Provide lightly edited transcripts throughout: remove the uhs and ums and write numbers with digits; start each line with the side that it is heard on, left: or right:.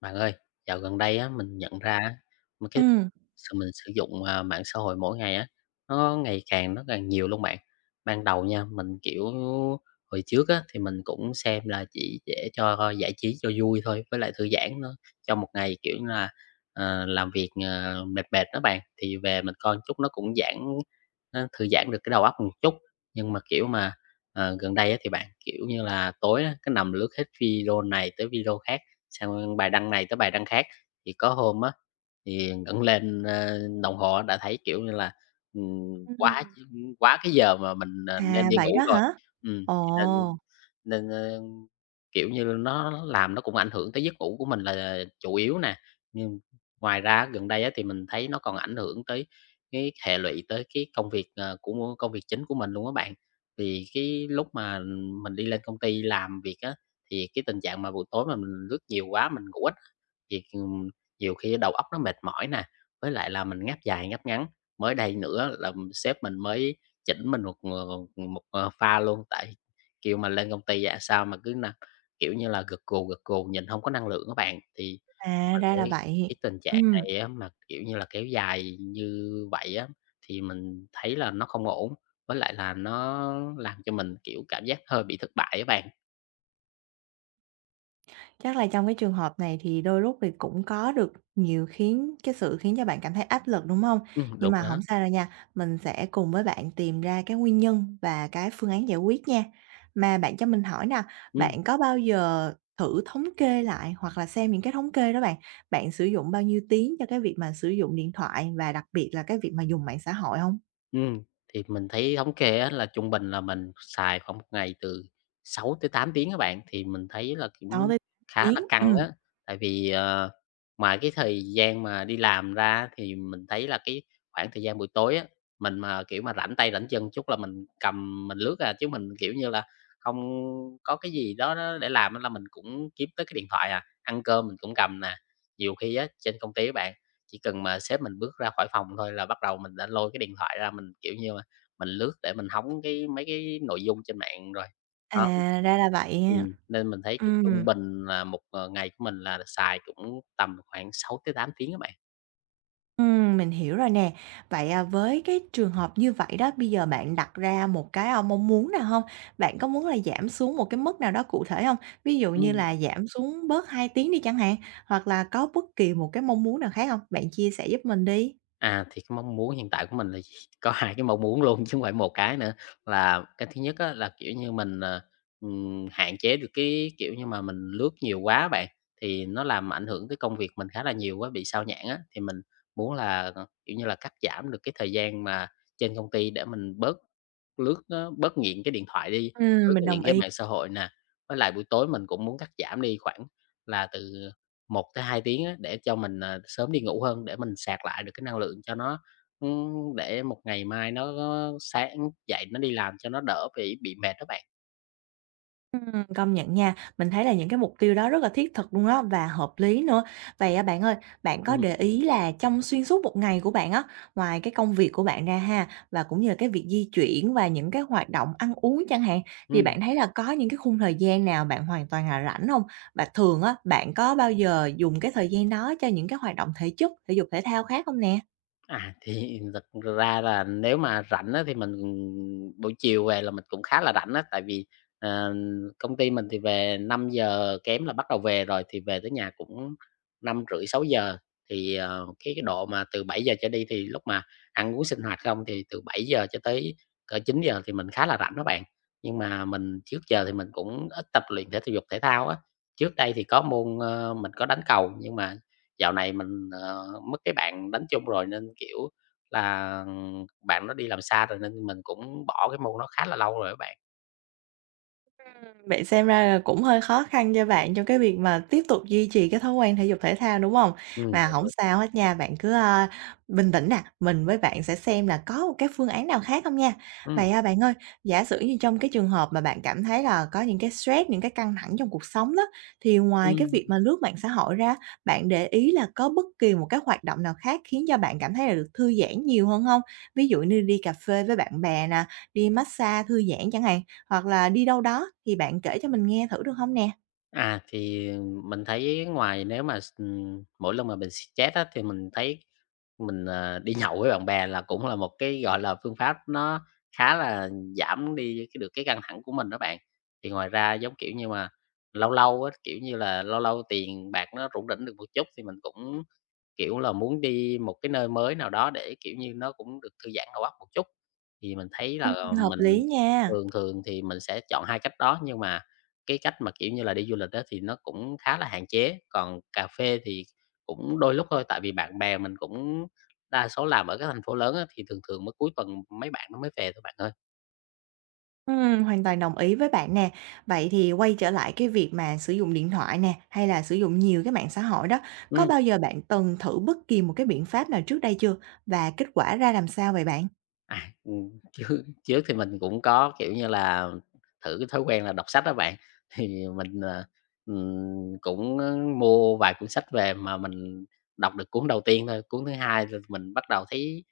left: Bạn ơi, dạo gần đây á, mình nhận ra á, một cái
right: Ừm.
left: sao mình sử dụng, mạng xã hội mỗi ngày á, nó ngày càng nhiều luôn bạn. Ban đầu nha, mình, kiểu, hồi trước á, thì mình cũng xem là chỉ để cho giải trí cho vui thôi, với lại thư giãn nữa, trong một ngày, kiểu như là, làm việc, mệt mệt đó bạn, thì về mình coi chút nó thư giãn được cái đầu óc một chút. Nhưng mà, kiểu mà, gần đây á thì bạn, kiểu như là, tối á, cứ nằm lướt hết video này tới video khác, xong bài đăng này tới bài đăng khác. Thì có hôm á, thì ngẩng lên, đồng hồ đã thấy, kiểu như là, quá
right: Ừm.
left: quá cái giờ mà mình, nên
right: À,
left: đi
right: vậy
left: ngủ
right: đó
left: rồi.
right: hả?
left: Ừm, nên
right: Ồ,
left: nên, kiểu như, nó cũng ảnh hưởng tới giấc ngủ của mình là chủ yếu nè. Nhưng ngoài ra gần đây á thì mình thấy nó còn ảnh hưởng tới cái hệ lụy tới cái công việc, ờ, của công việc chính của mình luôn á bạn. Vì cái lúc mà mình đi lên công ty làm việc á, thì cái tình trạng mà buổi tối mà mình lướt nhiều quá, mình ngủ ít Việc, Nhiều khi đầu óc nó mệt mỏi nè, với lại là mình ngáp dài ngáp ngắn. Mới đây nữa là sếp mình mới chỉnh mình một pha luôn, tại kiểu mình lên công ty á sao mà cứ kiểu như là, gật gù, nhìn không có năng lượng các bạn. Thì
right: à,
left: mình
right: ra là
left: thấy cái
right: vậy.
left: tình trạng
right: Ừm,
left: này á mà, kiểu như là, kéo dài như vậy á, thì mình thấy là nó không ổn, với lại là nó làm cho mình, kiểu, cảm giác hơi bị thất bại các bạn.
right: Chắc là trong cái trường hợp này thì đôi lúc thì cũng có được nhiều khiến cái sự khiến cho bạn cảm thấy áp lực, đúng hông? Nhưng
left: Đúng
right: mà
left: đó,
right: hổng sao đâu nha, mình sẽ cùng với bạn tìm ra cái nguyên nhân và cái phương án giải quyết nha. Mà bạn cho mình hỏi nè,
left: ừm.
right: bạn có bao giờ thử thống kê lại hoặc là xem những cái thống kê đó bạn, bạn sử dụng bao nhiêu tiếng cho cái việc mà sử dụng điện thoại và đặc biệt là cái việc mà dùng mạng xã hội hông?
left: Ừm, thì mình thấy thống kê á là trung bình là mình xài khoảng một ngày từ 6 tới 8 tiếng các bạn, thì mình thấy là
right: Đối
left: cũng
right: với
left: khá
right: tiếng,
left: là căng
right: ừm.
left: á. Tại vì, ngoài cái thời gian mà đi làm ra thì mình thấy là cái khoảng thời gian buổi tối á, mình mà, kiểu, mà rảnh tay rảnh chân chút là mình cầm mình lướt à, chứ mình, kiểu như là, không có cái gì đó đó để làm á là mình cũng kiếm tới cái điện thoại à, ăn cơm mình cũng cầm nè. Nhiều khi á, trên công ty á bạn, chỉ cần mà sếp mình bước ra khỏi phòng thôi là bắt đầu mình đã lôi cái điện thoại ra, mình, kiểu như, mà mình lướt để mình hóng cái mấy cái nội dung trên mạng rồi.
right: À,
left: Đó.
right: ra là vậy ha.
left: Nên mình thấy cái trung
right: Ừm,
left: bình là một ngày của mình là xài cũng tầm khoảng 6 tới 8 tiếng các bạn.
right: mình hiểu rồi nè. Vậy, à, với cái trường hợp như vậy đó, bây giờ bạn đặt ra một cái, mong muốn nào không? Bạn có muốn là giảm xuống một cái mức nào đó cụ thể không? Ví dụ như
left: Ừm.
right: là giảm xuống bớt 2 tiếng đi chẳng hạn, hoặc là có bất kỳ một cái mong muốn nào khác không? Bạn chia sẻ giúp mình đi.
left: À, thì cái mong muốn hiện tại của mình là có hai cái mong muốn luôn chứ không phải một cái nữa. Là cái thứ nhất á là, kiểu như, mình, hạn chế được cái, kiểu như, mà mình lướt nhiều quá bạn, thì nó làm ảnh hưởng tới công việc mình khá là nhiều quá bị sao nhãng á. Thì mình muốn là, kiểu như là, cắt giảm được cái thời gian mà trên công ty để mình bớt lướt á, bớt nghiện cái điện thoại đi, bớt
right: Mình
left: nghiện
right: đồng
left: cái
right: ý.
left: mạng xã hội nè. Với lại buổi tối mình cũng muốn cắt giảm đi khoảng là từ 1 tới 2 tiếng á, để cho mình, sớm đi ngủ hơn, để mình sạc lại được cái năng lượng cho nó, để một ngày mai nó sáng dậy nó đi làm cho nó đỡ bị mệt đó bạn.
right: Công nhận nha, mình thấy là những cái mục tiêu đó rất là thiết thực luôn á và hợp lý nữa. Vậy á bạn ơi, bạn có
left: Ừm,
right: để ý là trong xuyên suốt một ngày của bạn á, ngoài cái công việc của bạn ra ha và cũng như là cái việc di chuyển và những cái hoạt động ăn uống chẳng hạn, thì
left: ừm.
right: bạn thấy là có những cái khung thời gian nào bạn hoàn toàn là rảnh không? Và thường á, bạn có bao giờ dùng cái thời gian đó cho những cái hoạt động thể chất, thể dục thể thao khác không nè?
left: À, thì thật ra là nếu mà rảnh á, thì mình, buổi chiều về là mình cũng khá là rảnh á, tại vì, ờ, công ty mình thì về 5 giờ kém là bắt đầu về rồi, thì về tới nhà cũng 5 rưỡi 6 giờ. Thì, cái độ mà từ 7 giờ trở đi thì lúc mà ăn uống sinh hoạt không thì từ 7 giờ cho tới cỡ 9 giờ thì mình khá là rảnh đó bạn. Nhưng mà mình trước giờ thì mình cũng ít tập luyện thể dục thể thao á, trước đây thì có môn, mình có đánh cầu nhưng mà dạo này mình, mất cái bạn đánh chung rồi nên, kiểu là, bạn nó đi làm xa rồi nên mình cũng bỏ cái môn nó khá là lâu rồi á bạn.
right: Vậy xem ra là cũng hơi khó khăn cho bạn trong cái việc mà tiếp tục duy trì cái thói quen thể dục thể thao, đúng hông?
left: Ừ.
right: Mà hổng sao hết nha, bạn cứ, bình tĩnh nè, mình với bạn sẽ xem là có một cái phương án nào khác hông nha.
left: Ừm,
right: Vậy, à, bạn ơi, giả sử như trong cái trường hợp mà bạn cảm thấy là có những cái stress, những cái căng thẳng trong cuộc sống đó, thì ngoài cái việc
left: ừm,
right: mà lướt mạng xã hội ra, bạn để ý là có bất kỳ một cái hoạt động nào khác khiến cho bạn cảm thấy là được thư giãn nhiều hơn hông? Ví dụ như đi cà phê với bạn bè nè, đi massage thư giãn chẳng hạn. Hoặc là đi đâu đó thì bạn kể cho mình nghe thử được không nè?
left: thì mình thấy ngoài nếu mà s mỗi lần mà mình stress á thì mình thấy mình, đi nhậu với bạn bè là cũng là một cái, gọi là, phương pháp nó khá là giảm đi cái được cái căng thẳng của mình đó bạn. Thì ngoài ra, giống kiểu như mà, lâu lâu á, kiểu như là, lâu lâu tiền bạc nó rủng rỉnh được một chút thì mình cũng kiểu là, muốn đi một cái nơi mới nào đó để, kiểu như, nó cũng được thư giãn đầu óc một chút. Thì mình thấy
right: Ừm.
left: là
right: Hợp lý
left: mình
right: nha.
left: thường thường thì mình sẽ chọn 2 cách đó, nhưng mà cái cách mà, kiểu như là, đi du lịch đó thì nó cũng khá là hạn chế, còn cà phê thì cũng đôi lúc thôi, tại vì bạn bè mình cũng đa số làm ở các thành phố lớn á, thì thường thường mới cuối tuần mấy bạn nó mới về thôi bạn ơi.
right: Hoàn toàn đồng ý với bạn nè. Vậy thì quay trở lại cái việc mà sử dụng điện thoại nè, hay là sử dụng nhiều cái mạng xã hội đó, có
left: Ừm.
right: bao giờ bạn từng thử bất kỳ một cái biện pháp nào trước đây chưa? Và kết quả ra làm sao vậy bạn?
left: À, trước trước thì mình cũng có, kiểu như là, thử cái thói quen là đọc sách đó bạn. Thì mình, cũng, mua vài cuốn sách về mà mình đọc được cuốn đầu tiên thôi, cuốn thứ hai rồi mình bắt đầu thấy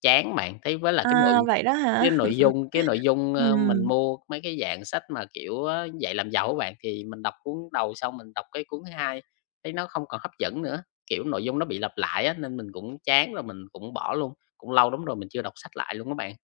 left: chán bạn, thấy với là cái nội
right: À, vậy đó
left: cái
right: hả?
left: nội dung cái nội dung, mình
right: Ừm.
left: mua mấy cái dạng sách mà, kiểu, á, Dạy Làm Giàu các bạn, thì mình đọc cuốn đầu xong mình đọc cái cuốn thứ hai, thấy nó không còn hấp dẫn nữa, kiểu, nội dung nó bị lặp lại á, nên mình cũng chán rồi mình cũng bỏ luôn, cũng lâu lắm rồi mình chưa đọc sách lại luôn các bạn.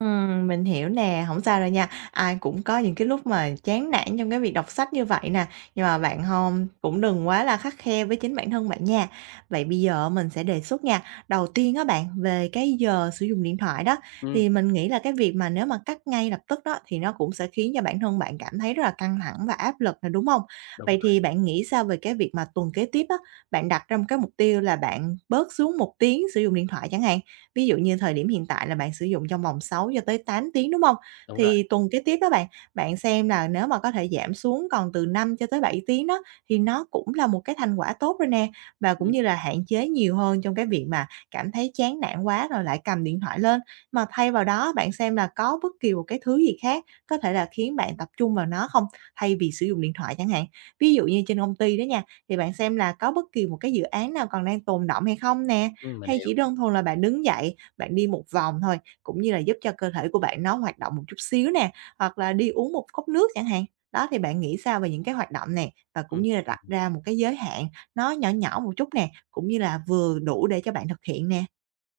right: Mình hiểu nè, không sao đâu nha. Ai cũng có những cái lúc mà chán nản trong cái việc đọc sách như vậy nè, nhưng mà bạn không cũng đừng quá là khắt khe với chính bản thân bạn nha. Vậy bây giờ mình sẽ đề xuất nha, đầu tiên á bạn, về cái giờ sử dụng điện thoại đó,
left: Ừm,
right: thì mình nghĩ là cái việc mà nếu mà cắt ngay lập tức đó, thì nó cũng sẽ khiến cho bản thân bạn cảm thấy rất là căng thẳng và áp lực nè, đúng không?
left: đúng
right: Vậy
left: rồi,
right: thì bạn nghĩ sao về cái việc mà tuần kế tiếp á, bạn đặt ra một cái mục tiêu là bạn bớt xuống 1 tiếng sử dụng điện thoại chẳng hạn? Ví dụ như thời điểm hiện tại là bạn sử dụng trong vòng 6 cho tới 8 tiếng, đúng không?
left: đúng rồi.
right: Thì tuần kế tiếp đó bạn, bạn xem là nếu mà có thể giảm xuống còn từ 5 cho tới 7 tiếng đó, thì nó cũng là một cái thành quả tốt rồi nè. Và cũng
left: Ừm,
right: như là hạn chế nhiều hơn trong cái việc mà cảm thấy chán nản quá rồi lại cầm điện thoại lên. Mà thay vào đó bạn xem là có bất kỳ một cái thứ gì khác có thể là khiến bạn tập trung vào nó không, thay vì sử dụng điện thoại chẳng hạn. Ví dụ như trên công ty đó nha, thì bạn xem là có bất kỳ một cái dự án nào còn đang tồn đọng hay không nè.
left: mình
right: Hay
left: hiểu,
right: chỉ đơn thuần là bạn đứng dậy, bạn đi một vòng thôi, cũng như là giúp cho cơ thể của bạn nó hoạt động một chút xíu nè, hoặc là đi uống một cốc nước chẳng hạn. Đó, thì bạn nghĩ sao về những cái hoạt động này? Và cũng
left: ừm.
right: như là đặt ra một cái giới hạn nó nhỏ nhỏ một chút nè, cũng như là vừa đủ để cho bạn thực hiện nè.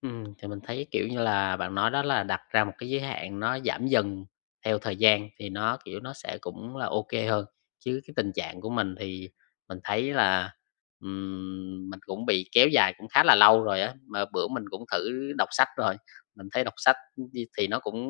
left: Thì mình thấy, kiểu như là, bạn nói đó là đặt ra một cái giới hạn nó giảm dần theo thời gian thì nó, kiểu, sẽ cũng là ok hơn. Chứ cái tình trạng của mình thì mình thấy là, mình cũng bị kéo dài cũng khá là lâu rồi á, mà bữa mình cũng thử đọc sách rồi, mình thấy đọc sách đi thì nó cũng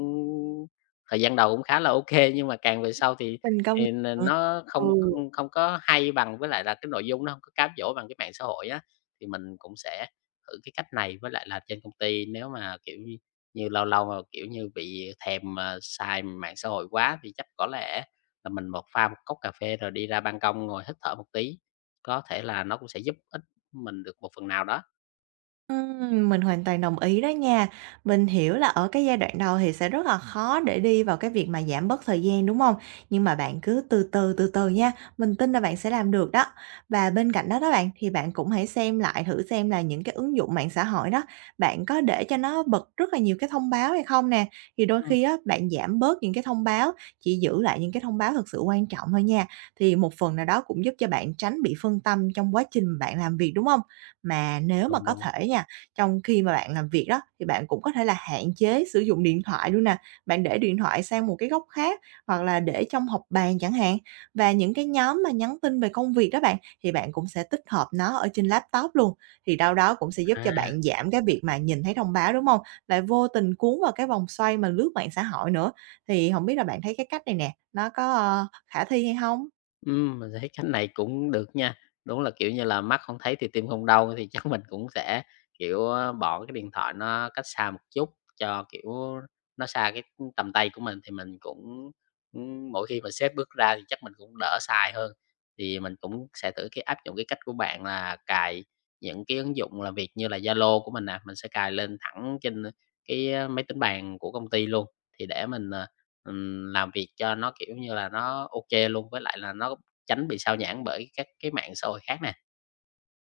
left: thời gian đầu cũng khá là ok nhưng mà càng về sau thì
right: Mình công
left: thì
right: Ừm.
left: nó không
right: Ừ.
left: không không có hay bằng với lại là cái nội dung nó không có cám dỗ bằng cái mạng xã hội á, thì mình cũng sẽ thử cái cách này, với lại là trên công ty nếu mà, kiểu như như, lâu lâu mà, kiểu như, bị thèm, xài mạng xã hội quá thì chắc có lẽ là mình một pha một cốc cà phê rồi đi ra ban công ngồi hít thở một tí, có thể là nó cũng sẽ giúp ích mình được một phần nào đó.
right: Mình hoàn toàn đồng ý đó nha. Mình hiểu là ở cái giai đoạn đầu thì sẽ rất là khó để đi vào cái việc mà giảm bớt thời gian, đúng không? Nhưng mà bạn cứ từ từ, từ từ nha, mình tin là bạn sẽ làm được đó. Và bên cạnh đó đó bạn, thì bạn cũng hãy xem lại thử xem là những cái ứng dụng mạng xã hội đó, bạn có để cho nó bật rất là nhiều cái thông báo hay không nè? Thì đôi
left: Ừm.
right: khi á, bạn giảm bớt những cái thông báo, chỉ giữ lại những cái thông báo thật sự quan trọng thôi nha. Thì một phần nào đó cũng giúp cho bạn tránh bị phân tâm trong quá trình bạn làm việc, đúng không? Mà nếu mà
left: Đúng,
right: có
left: đúng.
right: thể nha, trong khi mà bạn làm việc đó thì bạn cũng có thể là hạn chế sử dụng điện thoại luôn nè, bạn để điện thoại sang một cái góc khác hoặc là để trong hộp bàn chẳng hạn. Và những cái nhóm mà nhắn tin về công việc đó bạn, thì bạn cũng sẽ tích hợp nó ở trên laptop luôn, thì đâu đó cũng sẽ giúp cho
left: À.
right: bạn giảm cái việc mà nhìn thấy thông báo, đúng không? Lại vô tình cuốn vào cái vòng xoay mà lướt mạng xã hội nữa. Thì không biết là bạn thấy cái cách này nè, nó có, khả thi hay không?
left: Mình thấy cách này cũng được nha. Đúng là, kiểu như là, mắt không thấy thì tim không đau, thì chắc mình cũng sẽ, kiểu, bỏ cái điện thoại nó cách xa một chút cho, kiểu, nó xa cái tầm tay của mình thì mình cũng, mỗi khi mà sếp bước ra thì chắc mình cũng đỡ xài hơn. Thì mình cũng sẽ thử cái áp dụng cái cách của bạn là cài những cái ứng dụng làm việc như là Zalo của mình nè, mình sẽ cài lên thẳng trên cái, máy tính bàn của công ty luôn, thì để mình, làm việc cho nó, kiểu như là, nó OK luôn, với lại là nó tránh bị xao nhãng bởi các cái mạng xã hội khác nè.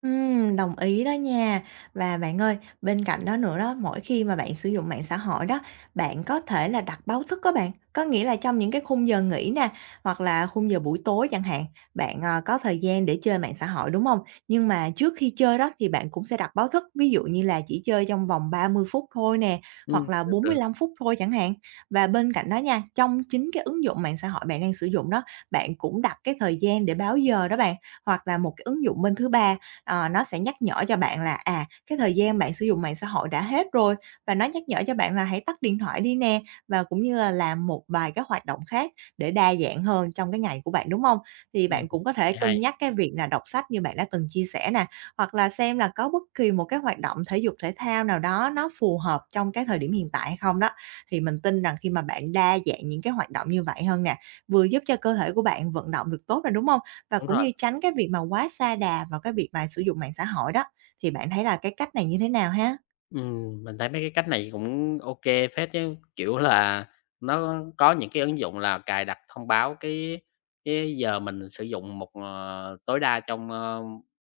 right: Đồng ý đó nha. Và bạn ơi, bên cạnh đó nữa đó, mỗi khi mà bạn sử dụng mạng xã hội đó, bạn có thể là đặt báo thức đó bạn. Có nghĩa là trong những cái khung giờ nghỉ nè, hoặc là khung giờ buổi tối chẳng hạn, bạn, có thời gian để chơi mạng xã hội, đúng không? Nhưng mà trước khi chơi đó thì bạn cũng sẽ đặt báo thức, ví dụ như là chỉ chơi trong vòng 30 phút thôi nè,
left: Ừm,
right: hoặc là
left: được,
right: bốn mươi
left: được,
right: lăm phút thôi chẳng hạn. Và bên cạnh đó nha, trong chính cái ứng dụng mạng xã hội bạn đang sử dụng đó, bạn cũng đặt cái thời gian để báo giờ đó bạn, hoặc là một cái ứng dụng bên thứ ba nó sẽ nhắc nhở cho bạn là, à, cái thời gian bạn sử dụng mạng xã hội đã hết rồi và nó nhắc nhở cho bạn là hãy tắt điện thoại đi nè, và cũng như là làm một vài cái hoạt động khác để đa dạng hơn trong cái ngày của bạn, đúng không? Thì
left: ừm.
right: bạn cũng có thể
left: Hay, hay,
right: cân nhắc cái việc là đọc sách như bạn đã từng chia sẻ nè, hoặc là xem là có bất kỳ một cái hoạt động thể dục thể thao nào đó nó phù hợp trong cái thời điểm hiện tại hay không đó. Thì mình tin rằng khi mà bạn đa dạng những cái hoạt động như vậy hơn nè, vừa giúp cho cơ thể của bạn vận động được tốt nè, đúng không? Và
left: đúng
right: cũng
left: rồi.
right: như tránh cái việc mà quá sa đà vào cái việc mà sử dụng mạng xã hội đó, thì bạn thấy là cái cách này như thế nào ha?
left: Mình thấy mấy cái cách này cũng ok, kê phết chứ, kiểu là, nó có những cái ứng dụng là cài đặt thông báo cái giờ mình sử dụng một tối đa trong,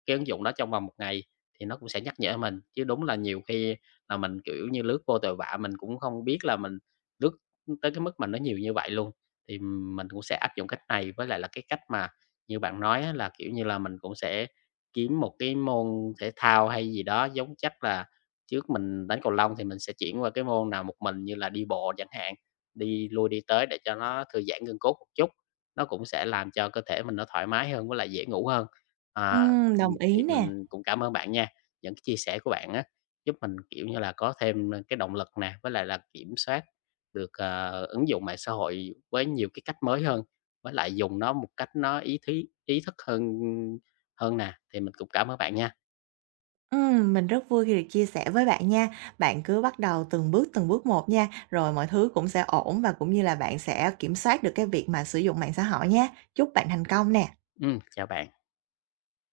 left: cái ứng dụng đó trong vòng một ngày thì nó cũng sẽ nhắc nhở mình. Chứ đúng là nhiều khi là mình, kiểu như, lướt vô tội vạ, mình cũng không biết là mình lướt tới cái mức mà nó nhiều như vậy luôn. Thì mình cũng sẽ áp dụng cách này, với lại là cái cách mà như bạn nói á là, kiểu như là, mình cũng sẽ kiếm một cái môn thể thao hay gì đó giống chắc là trước mình đánh cầu lông thì mình sẽ chuyển qua cái môn nào một mình như là đi bộ chẳng hạn, đi lui đi tới để cho nó thư giãn gân cốt một chút, nó cũng sẽ làm cho cơ thể mình nó thoải mái hơn với lại dễ ngủ hơn. À,
right: Đồng
left: thì
right: ý nè.
left: mình cũng cảm ơn bạn nha, những cái chia sẻ của bạn á, giúp mình, kiểu như là, có thêm, cái động lực nè, với lại là kiểm soát được, ứng dụng mạng xã hội với nhiều cái cách mới hơn, với lại dùng nó một cách nó ý thức hơn hơn nè, thì mình cũng cảm ơn bạn nha.
right: Mình rất vui khi được chia sẻ với bạn nha. Bạn cứ bắt đầu từng bước một nha, rồi mọi thứ cũng sẽ ổn và cũng như là bạn sẽ kiểm soát được cái việc mà sử dụng mạng xã hội nha. Chúc bạn thành công nè.
left: Chào bạn.